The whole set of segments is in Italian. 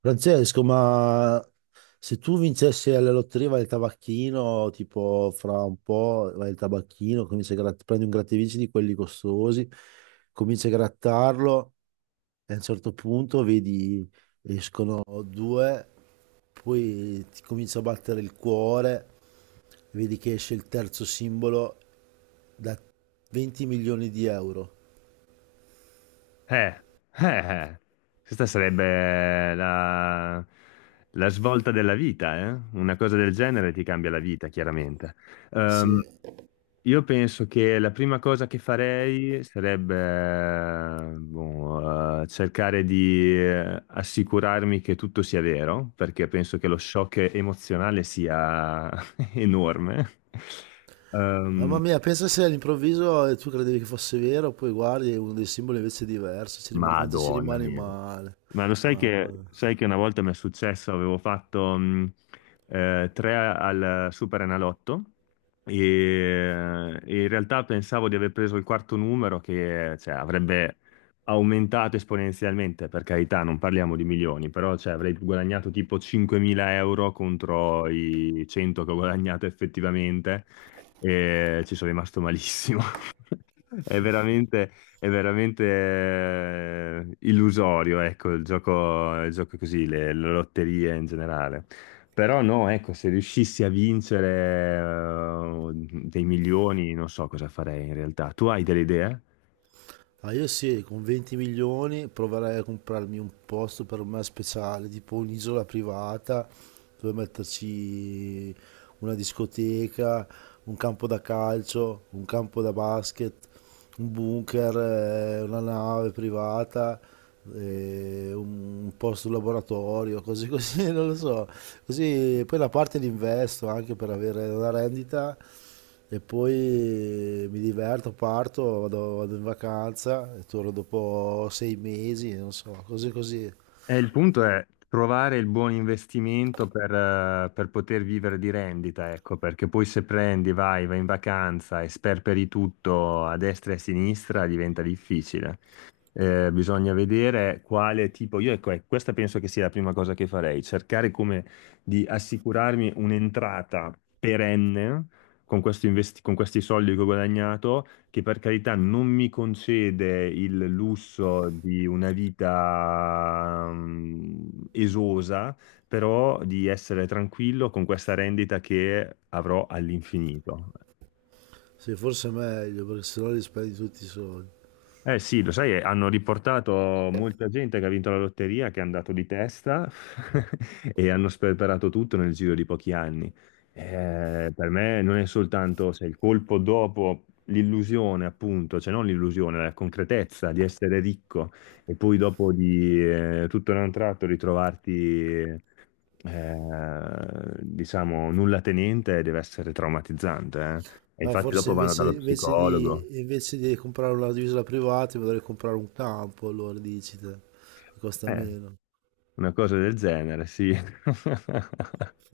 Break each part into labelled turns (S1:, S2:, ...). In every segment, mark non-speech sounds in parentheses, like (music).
S1: Francesco, ma se tu vincessi alla lotteria vai al tabacchino, tipo fra un po' vai al tabacchino, cominci a gratt- prendi un grattevinci di quelli costosi, cominci a grattarlo e a un certo punto vedi escono due, poi ti comincia a battere il cuore, vedi che esce il terzo simbolo da 20 milioni di euro.
S2: Eh, eh. Questa sarebbe la svolta della vita, eh? Una cosa del genere ti cambia la vita, chiaramente. Ehm,
S1: Sì.
S2: io penso che la prima cosa che farei sarebbe, boh, cercare di assicurarmi che tutto sia vero, perché penso che lo shock emozionale sia (laughs) enorme.
S1: Mamma
S2: Ehm,
S1: mia, pensa se all'improvviso tu credevi che fosse vero, poi guardi e uno dei simboli invece è diverso, si rima- quanto si
S2: Madonna
S1: rimane
S2: mia.
S1: male.
S2: Ma lo
S1: Mamma mia.
S2: sai che una volta mi è successo, avevo fatto tre al Superenalotto e in realtà pensavo di aver preso il quarto numero che cioè, avrebbe aumentato esponenzialmente, per carità, non parliamo di milioni, però cioè, avrei guadagnato tipo 5.000 euro contro i 100 che ho guadagnato effettivamente e ci sono rimasto malissimo. (laughs) È veramente... È veramente illusorio, ecco, il gioco così, le lotterie in generale. Però no, ecco, se riuscissi a vincere dei milioni, non so cosa farei in realtà. Tu hai delle idee?
S1: Ah, io sì, con 20 milioni proverei a comprarmi un posto per me speciale, tipo un'isola privata dove metterci una discoteca, un campo da calcio, un campo da basket, un bunker, una nave privata, un posto laboratorio, cose così, (laughs) non lo so. Così poi la parte l'investo anche per avere una rendita e poi mi diverto, parto, vado, vado in vacanza e torno dopo 6 mesi, non so, così così.
S2: E il punto è trovare il buon investimento per poter vivere di rendita, ecco, perché poi se prendi, vai in vacanza e sperperi tutto a destra e a sinistra, diventa difficile. Bisogna vedere quale tipo, io ecco, questa penso che sia la prima cosa che farei, cercare come di assicurarmi un'entrata perenne con questi soldi che ho guadagnato, che per carità non mi concede il lusso di una vita esosa, però di essere tranquillo con questa rendita che avrò all'infinito.
S1: Sì, forse è meglio perché sennò li spendi tutti i soldi.
S2: Eh sì, lo sai, hanno riportato molta gente che ha vinto la lotteria, che è andato di testa (laughs) e hanno sperperato tutto nel giro di pochi anni. Per me non è soltanto se il colpo dopo l'illusione, appunto, cioè non l'illusione, la concretezza di essere ricco e poi dopo di tutto in un tratto ritrovarti, diciamo, nulla tenente, deve essere traumatizzante. E
S1: Ma
S2: infatti
S1: forse
S2: dopo vanno
S1: invece,
S2: dallo
S1: invece
S2: psicologo.
S1: di, invece di comprare una divisa privata mi dovrei comprare un campo, allora dici te, che costa
S2: Eh.
S1: meno.
S2: Una cosa del genere, sì. (laughs)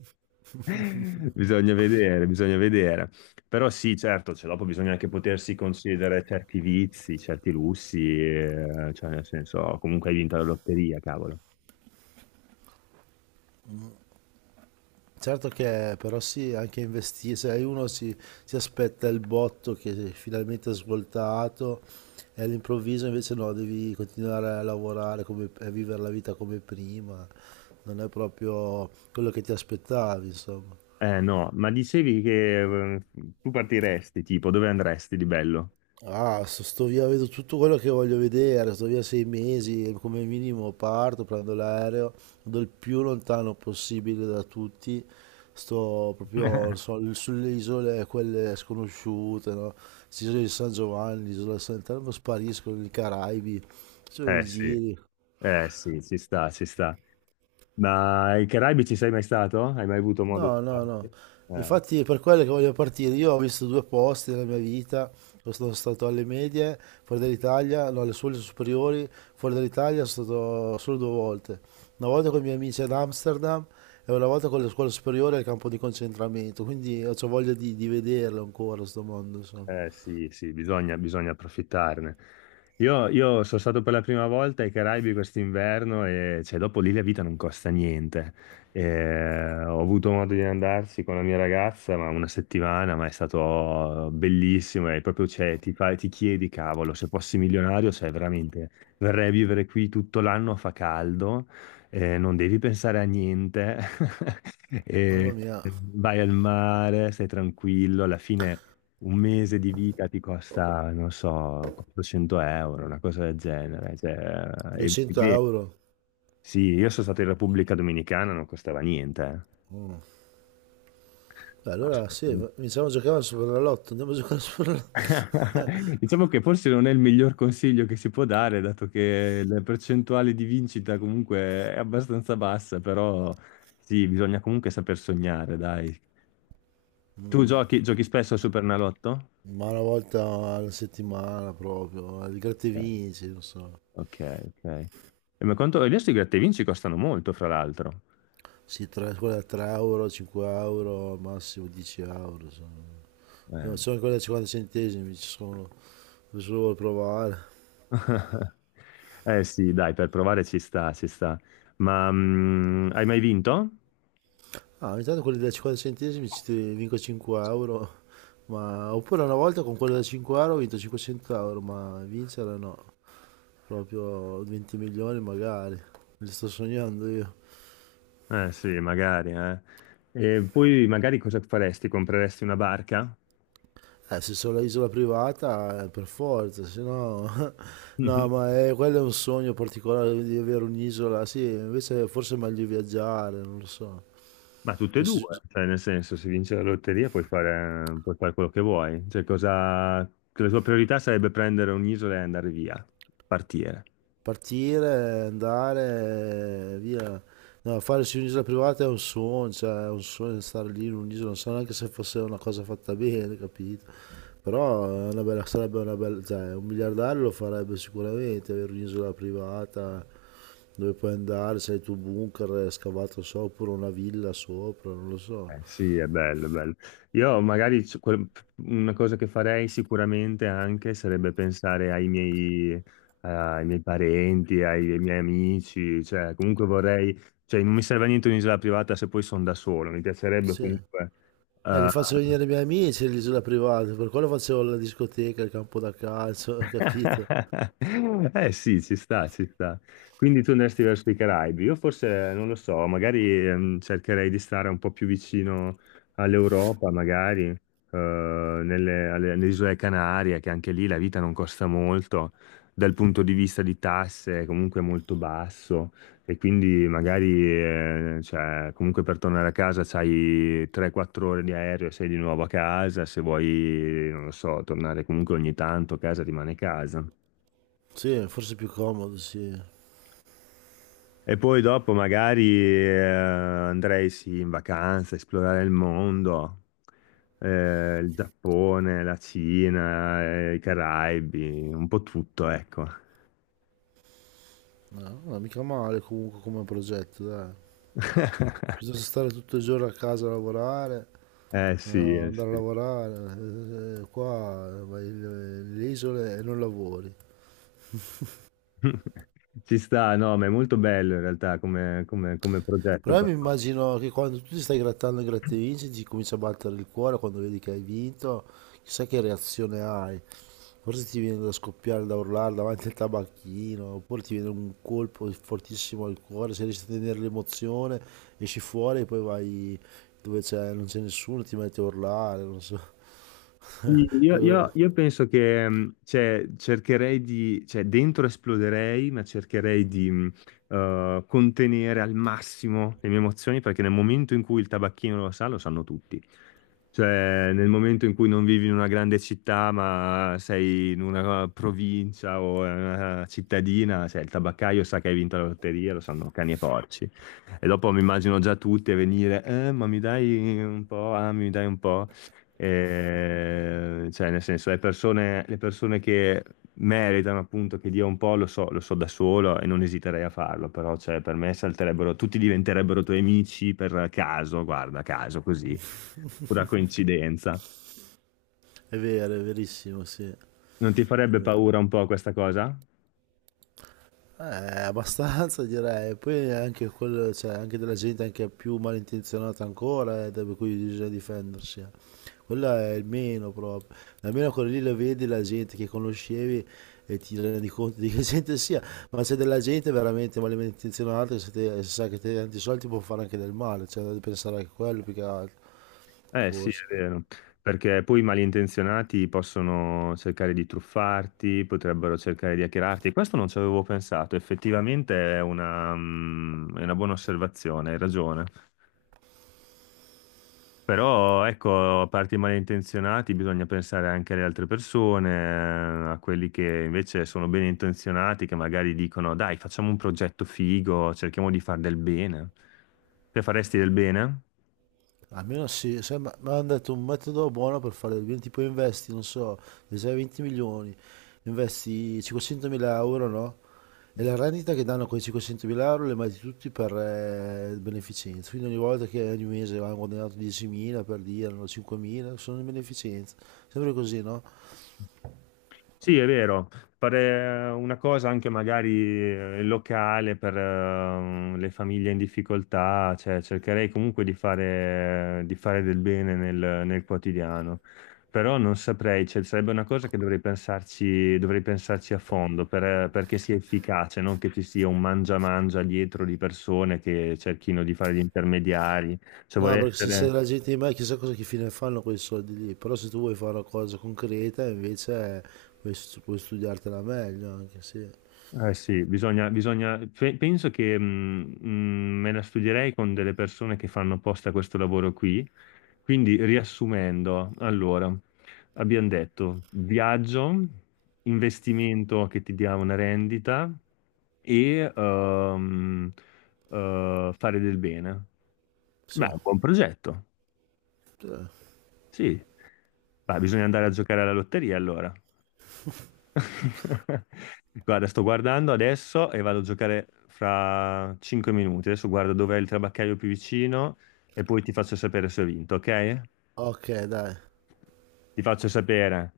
S2: Bisogna vedere, bisogna vedere. Però sì, certo, cioè, dopo bisogna anche potersi concedere certi vizi, certi lussi, cioè nel senso, comunque hai vinto la lotteria, cavolo.
S1: Certo che però sì, anche investire, se uno si, si aspetta il botto che finalmente è finalmente svoltato e all'improvviso invece no, devi continuare a lavorare come- e a vivere la vita come prima, non è proprio quello che ti aspettavi, insomma.
S2: Eh no, ma dicevi che eh, tu partiresti, tipo, dove andresti di bello?
S1: Ah, sto via, vedo tutto quello che voglio vedere, sto via 6 mesi, come minimo parto, prendo l'aereo, vado il più lontano possibile da tutti, sto proprio non
S2: (laughs)
S1: so, sulle isole, quelle sconosciute, no? L'isola di San Giovanni, l'isola di Sant'Elmo, sparisco, nei Caraibi, faccio dei
S2: Eh sì,
S1: giri.
S2: eh sì, ci sta, ci sta. Ma ai Caraibi ci sei mai stato? Hai mai avuto modo di
S1: No, no, no.
S2: starci? Eh.
S1: Infatti è per quello che voglio partire. Io ho visto due posti nella mia vita. Io sono stato alle medie, fuori dall'Italia, no, alle scuole superiori, fuori dall'Italia sono stato solo due volte. Una volta con i miei amici ad Amsterdam e una volta con le scuole superiori al campo di concentramento. Quindi ho c'ho voglia di vederlo ancora, sto mondo, insomma.
S2: Sì, sì, bisogna, bisogna approfittarne. Io sono stato per la prima volta ai Caraibi quest'inverno e cioè, dopo lì la vita non costa niente. Ho avuto modo di andarci con la mia ragazza, ma una settimana, ma è stato bellissimo e proprio cioè, ti chiedi, cavolo, se fossi milionario, cioè veramente verrei a vivere qui tutto l'anno, fa caldo, non devi pensare a niente, (laughs)
S1: Mamma
S2: e
S1: mia,
S2: vai al mare, stai tranquillo, alla fine un mese di vita ti costa, non so, 400 euro, una cosa del genere. Cioè, e
S1: 200
S2: beh,
S1: euro.
S2: sì, io sono stato in Repubblica Dominicana, non costava niente.
S1: Mm. Beh, allora sì,
S2: Assolutamente.
S1: iniziamo a giocare al Superenalotto. Andiamo a giocare al Superenalotto.
S2: (laughs) Diciamo che forse non è il miglior consiglio che si può dare, dato che la percentuale di vincita comunque è abbastanza bassa, però sì, bisogna comunque saper sognare, dai. Tu
S1: (laughs)
S2: giochi spesso al Supernalotto?
S1: Ma una volta alla settimana proprio, il gratta e
S2: Ok,
S1: vinci, non so.
S2: ok. Ok. E ma quanto... Adesso i gratta e vinci costano molto, fra l'altro.
S1: Sì, tre, quella da 3 euro, 5 euro, al massimo 10 euro. Sono,
S2: Eh.
S1: sono quelle da 50 centesimi, ci sono, se solo vuoi provare.
S2: (laughs) Eh sì, dai, per provare ci sta, ci sta. Ma hai mai vinto?
S1: Ah, ogni tanto quelli da 50 centesimi ci ti vinco 5 euro, ma... Oppure una volta con quello da 5 euro ho vinto 500 euro, ma vincere no. Proprio 20 milioni magari, me li sto sognando io.
S2: Eh sì, magari, eh. E poi magari cosa faresti? Compreresti una barca?
S1: Se sono l'isola privata, per forza, se no... (laughs) No, ma
S2: (laughs)
S1: è, quello è un sogno particolare di avere un'isola, sì, invece forse è meglio viaggiare, non lo so.
S2: Ma tutte e
S1: Adesso-
S2: due, cioè nel senso, se vinci la lotteria puoi fare quello che vuoi. Cioè, cosa... La tua priorità sarebbe prendere un'isola e andare via, partire.
S1: Partire, andare, via. No, fare su un'isola privata è un sogno, cioè è un sogno stare lì in un'isola, non so neanche se fosse una cosa fatta bene, capito? Però è una bella- sarebbe una bella, cioè un miliardario lo farebbe sicuramente, avere un'isola privata dove puoi andare, se hai il tuo bunker scavato sopra, oppure una villa sopra, non lo so.
S2: Sì, è bello, è bello. Io magari una cosa che farei sicuramente anche sarebbe pensare ai miei parenti, ai miei amici, cioè comunque vorrei, cioè non mi serve a niente un'isola privata se poi sono da solo, mi piacerebbe
S1: Sì.
S2: comunque
S1: Li
S2: eh,
S1: faccio venire i miei amici all'isola privata, per quello facevo la discoteca, il campo da calcio, (laughs) capito?
S2: (laughs) Eh sì, ci sta, ci sta. Quindi tu andresti verso i Caraibi. Io forse, non lo so, magari cercherei di stare un po' più vicino all'Europa, magari, alle isole Canarie, che anche lì la vita non costa molto, dal punto di vista di tasse è comunque molto basso. E quindi magari, cioè, comunque per tornare a casa c'hai 3-4 ore di aereo e sei di nuovo a casa, se vuoi, non lo so, tornare comunque ogni tanto, casa rimane casa.
S1: Sì, forse è più comodo, sì.
S2: E poi dopo magari andrei sì in vacanza, esplorare il mondo, il Giappone, la Cina, i Caraibi, un po' tutto, ecco.
S1: No, no, mica male comunque come progetto, dai. Piuttosto
S2: (laughs)
S1: stare tutto il giorno a casa a lavorare,
S2: Eh sì, eh
S1: andare a
S2: sì.
S1: lavorare, qua vai nelle isole e non lavori.
S2: (laughs) Ci sta, no, ma è molto bello in realtà come progetto.
S1: Però io
S2: per-
S1: mi immagino che quando tu ti stai grattando e gratte vinci, ti comincia a battere il cuore quando vedi che hai vinto, chissà che reazione hai. Forse ti viene da scoppiare, da urlare davanti al tabacchino, oppure ti viene un colpo fortissimo al cuore, se riesci a tenere l'emozione, esci fuori e poi vai dove c'è, non c'è nessuno, ti metti a urlare, non so.
S2: Sì, io
S1: (laughs)
S2: penso che cioè, cercherei di, cioè dentro esploderei, ma cercherei di contenere al massimo le mie emozioni perché nel momento in cui il tabacchino lo sa, lo sanno tutti. Cioè, nel momento in cui non vivi in una grande città, ma sei in una provincia o in una cittadina, cioè il tabaccaio sa che hai vinto la lotteria, lo sanno cani e porci. E dopo mi immagino già tutti a venire, ma mi dai un po', ah, mi dai un po'. E, cioè, nel senso, le persone, che meritano appunto che dia un po', lo so da solo e non esiterei a farlo, però cioè, per me salterebbero, tutti diventerebbero tuoi amici per caso, guarda, caso così, pura coincidenza.
S1: È vero, è verissimo, sì.
S2: Non ti farebbe paura un po' questa cosa?
S1: Abbastanza direi, poi anche quello, cioè, anche della gente anche più malintenzionata ancora, da per cui bisogna difendersi. Eh. Quello è il meno proprio. Almeno quello lì lo vedi la gente che conoscevi e ti rendi conto di che gente sia, ma c'è della gente veramente malintenzionata che se, te- se sa che te tanti soldi può fare anche del male, cioè devi pensare anche a quello più che altro,
S2: Eh sì,
S1: forse.
S2: è vero, perché poi i malintenzionati possono cercare di truffarti, potrebbero cercare di hackerarti, questo non ci avevo pensato, effettivamente è una buona osservazione, hai ragione. Però ecco, a parte i malintenzionati, bisogna pensare anche alle altre persone, a quelli che invece sono ben intenzionati, che magari dicono: Dai, facciamo un progetto figo, cerchiamo di far del bene. Te faresti del bene?
S1: Almeno sì, se- ma mi hanno detto un metodo buono per fare il bene, tipo investi, non so, se hai 20 milioni, investi 500.000 euro, no? E la rendita che danno quei 500.000 euro le metti tutti per beneficenza, quindi ogni volta che ogni mese hanno guadagnato 10.000 per dire, no, 5.000, sono in beneficenza, sempre così, no?
S2: Sì, è vero, fare una cosa anche magari locale per le famiglie in difficoltà, cioè cercherei comunque di fare, del bene nel quotidiano, però non saprei, cioè, sarebbe una cosa che dovrei pensarci a fondo perché sia efficace, non che ci sia un mangia-mangia dietro di persone che cerchino di fare gli intermediari, cioè
S1: No,
S2: vorrei
S1: perché se sei
S2: essere
S1: la gente di me chissà cosa che fine fanno quei soldi lì, però se tu vuoi fare una cosa concreta invece puoi, stu- puoi studiartela meglio anche, sì.
S2: Eh sì, bisogna, bisogna, penso che me la studierei con delle persone che fanno apposta questo lavoro qui. Quindi, riassumendo, allora, abbiamo detto viaggio, investimento che ti dia una rendita e fare del bene. Beh,
S1: Sì.
S2: è un buon progetto,
S1: Eh.
S2: sì. Beh, bisogna andare a giocare alla lotteria allora. (laughs) Guarda, sto guardando adesso e vado a giocare fra 5 minuti. Adesso guardo dov'è il trabaccaio più vicino e poi ti faccio sapere se ho vinto, ok?
S1: Ok, dai.
S2: Ti faccio sapere.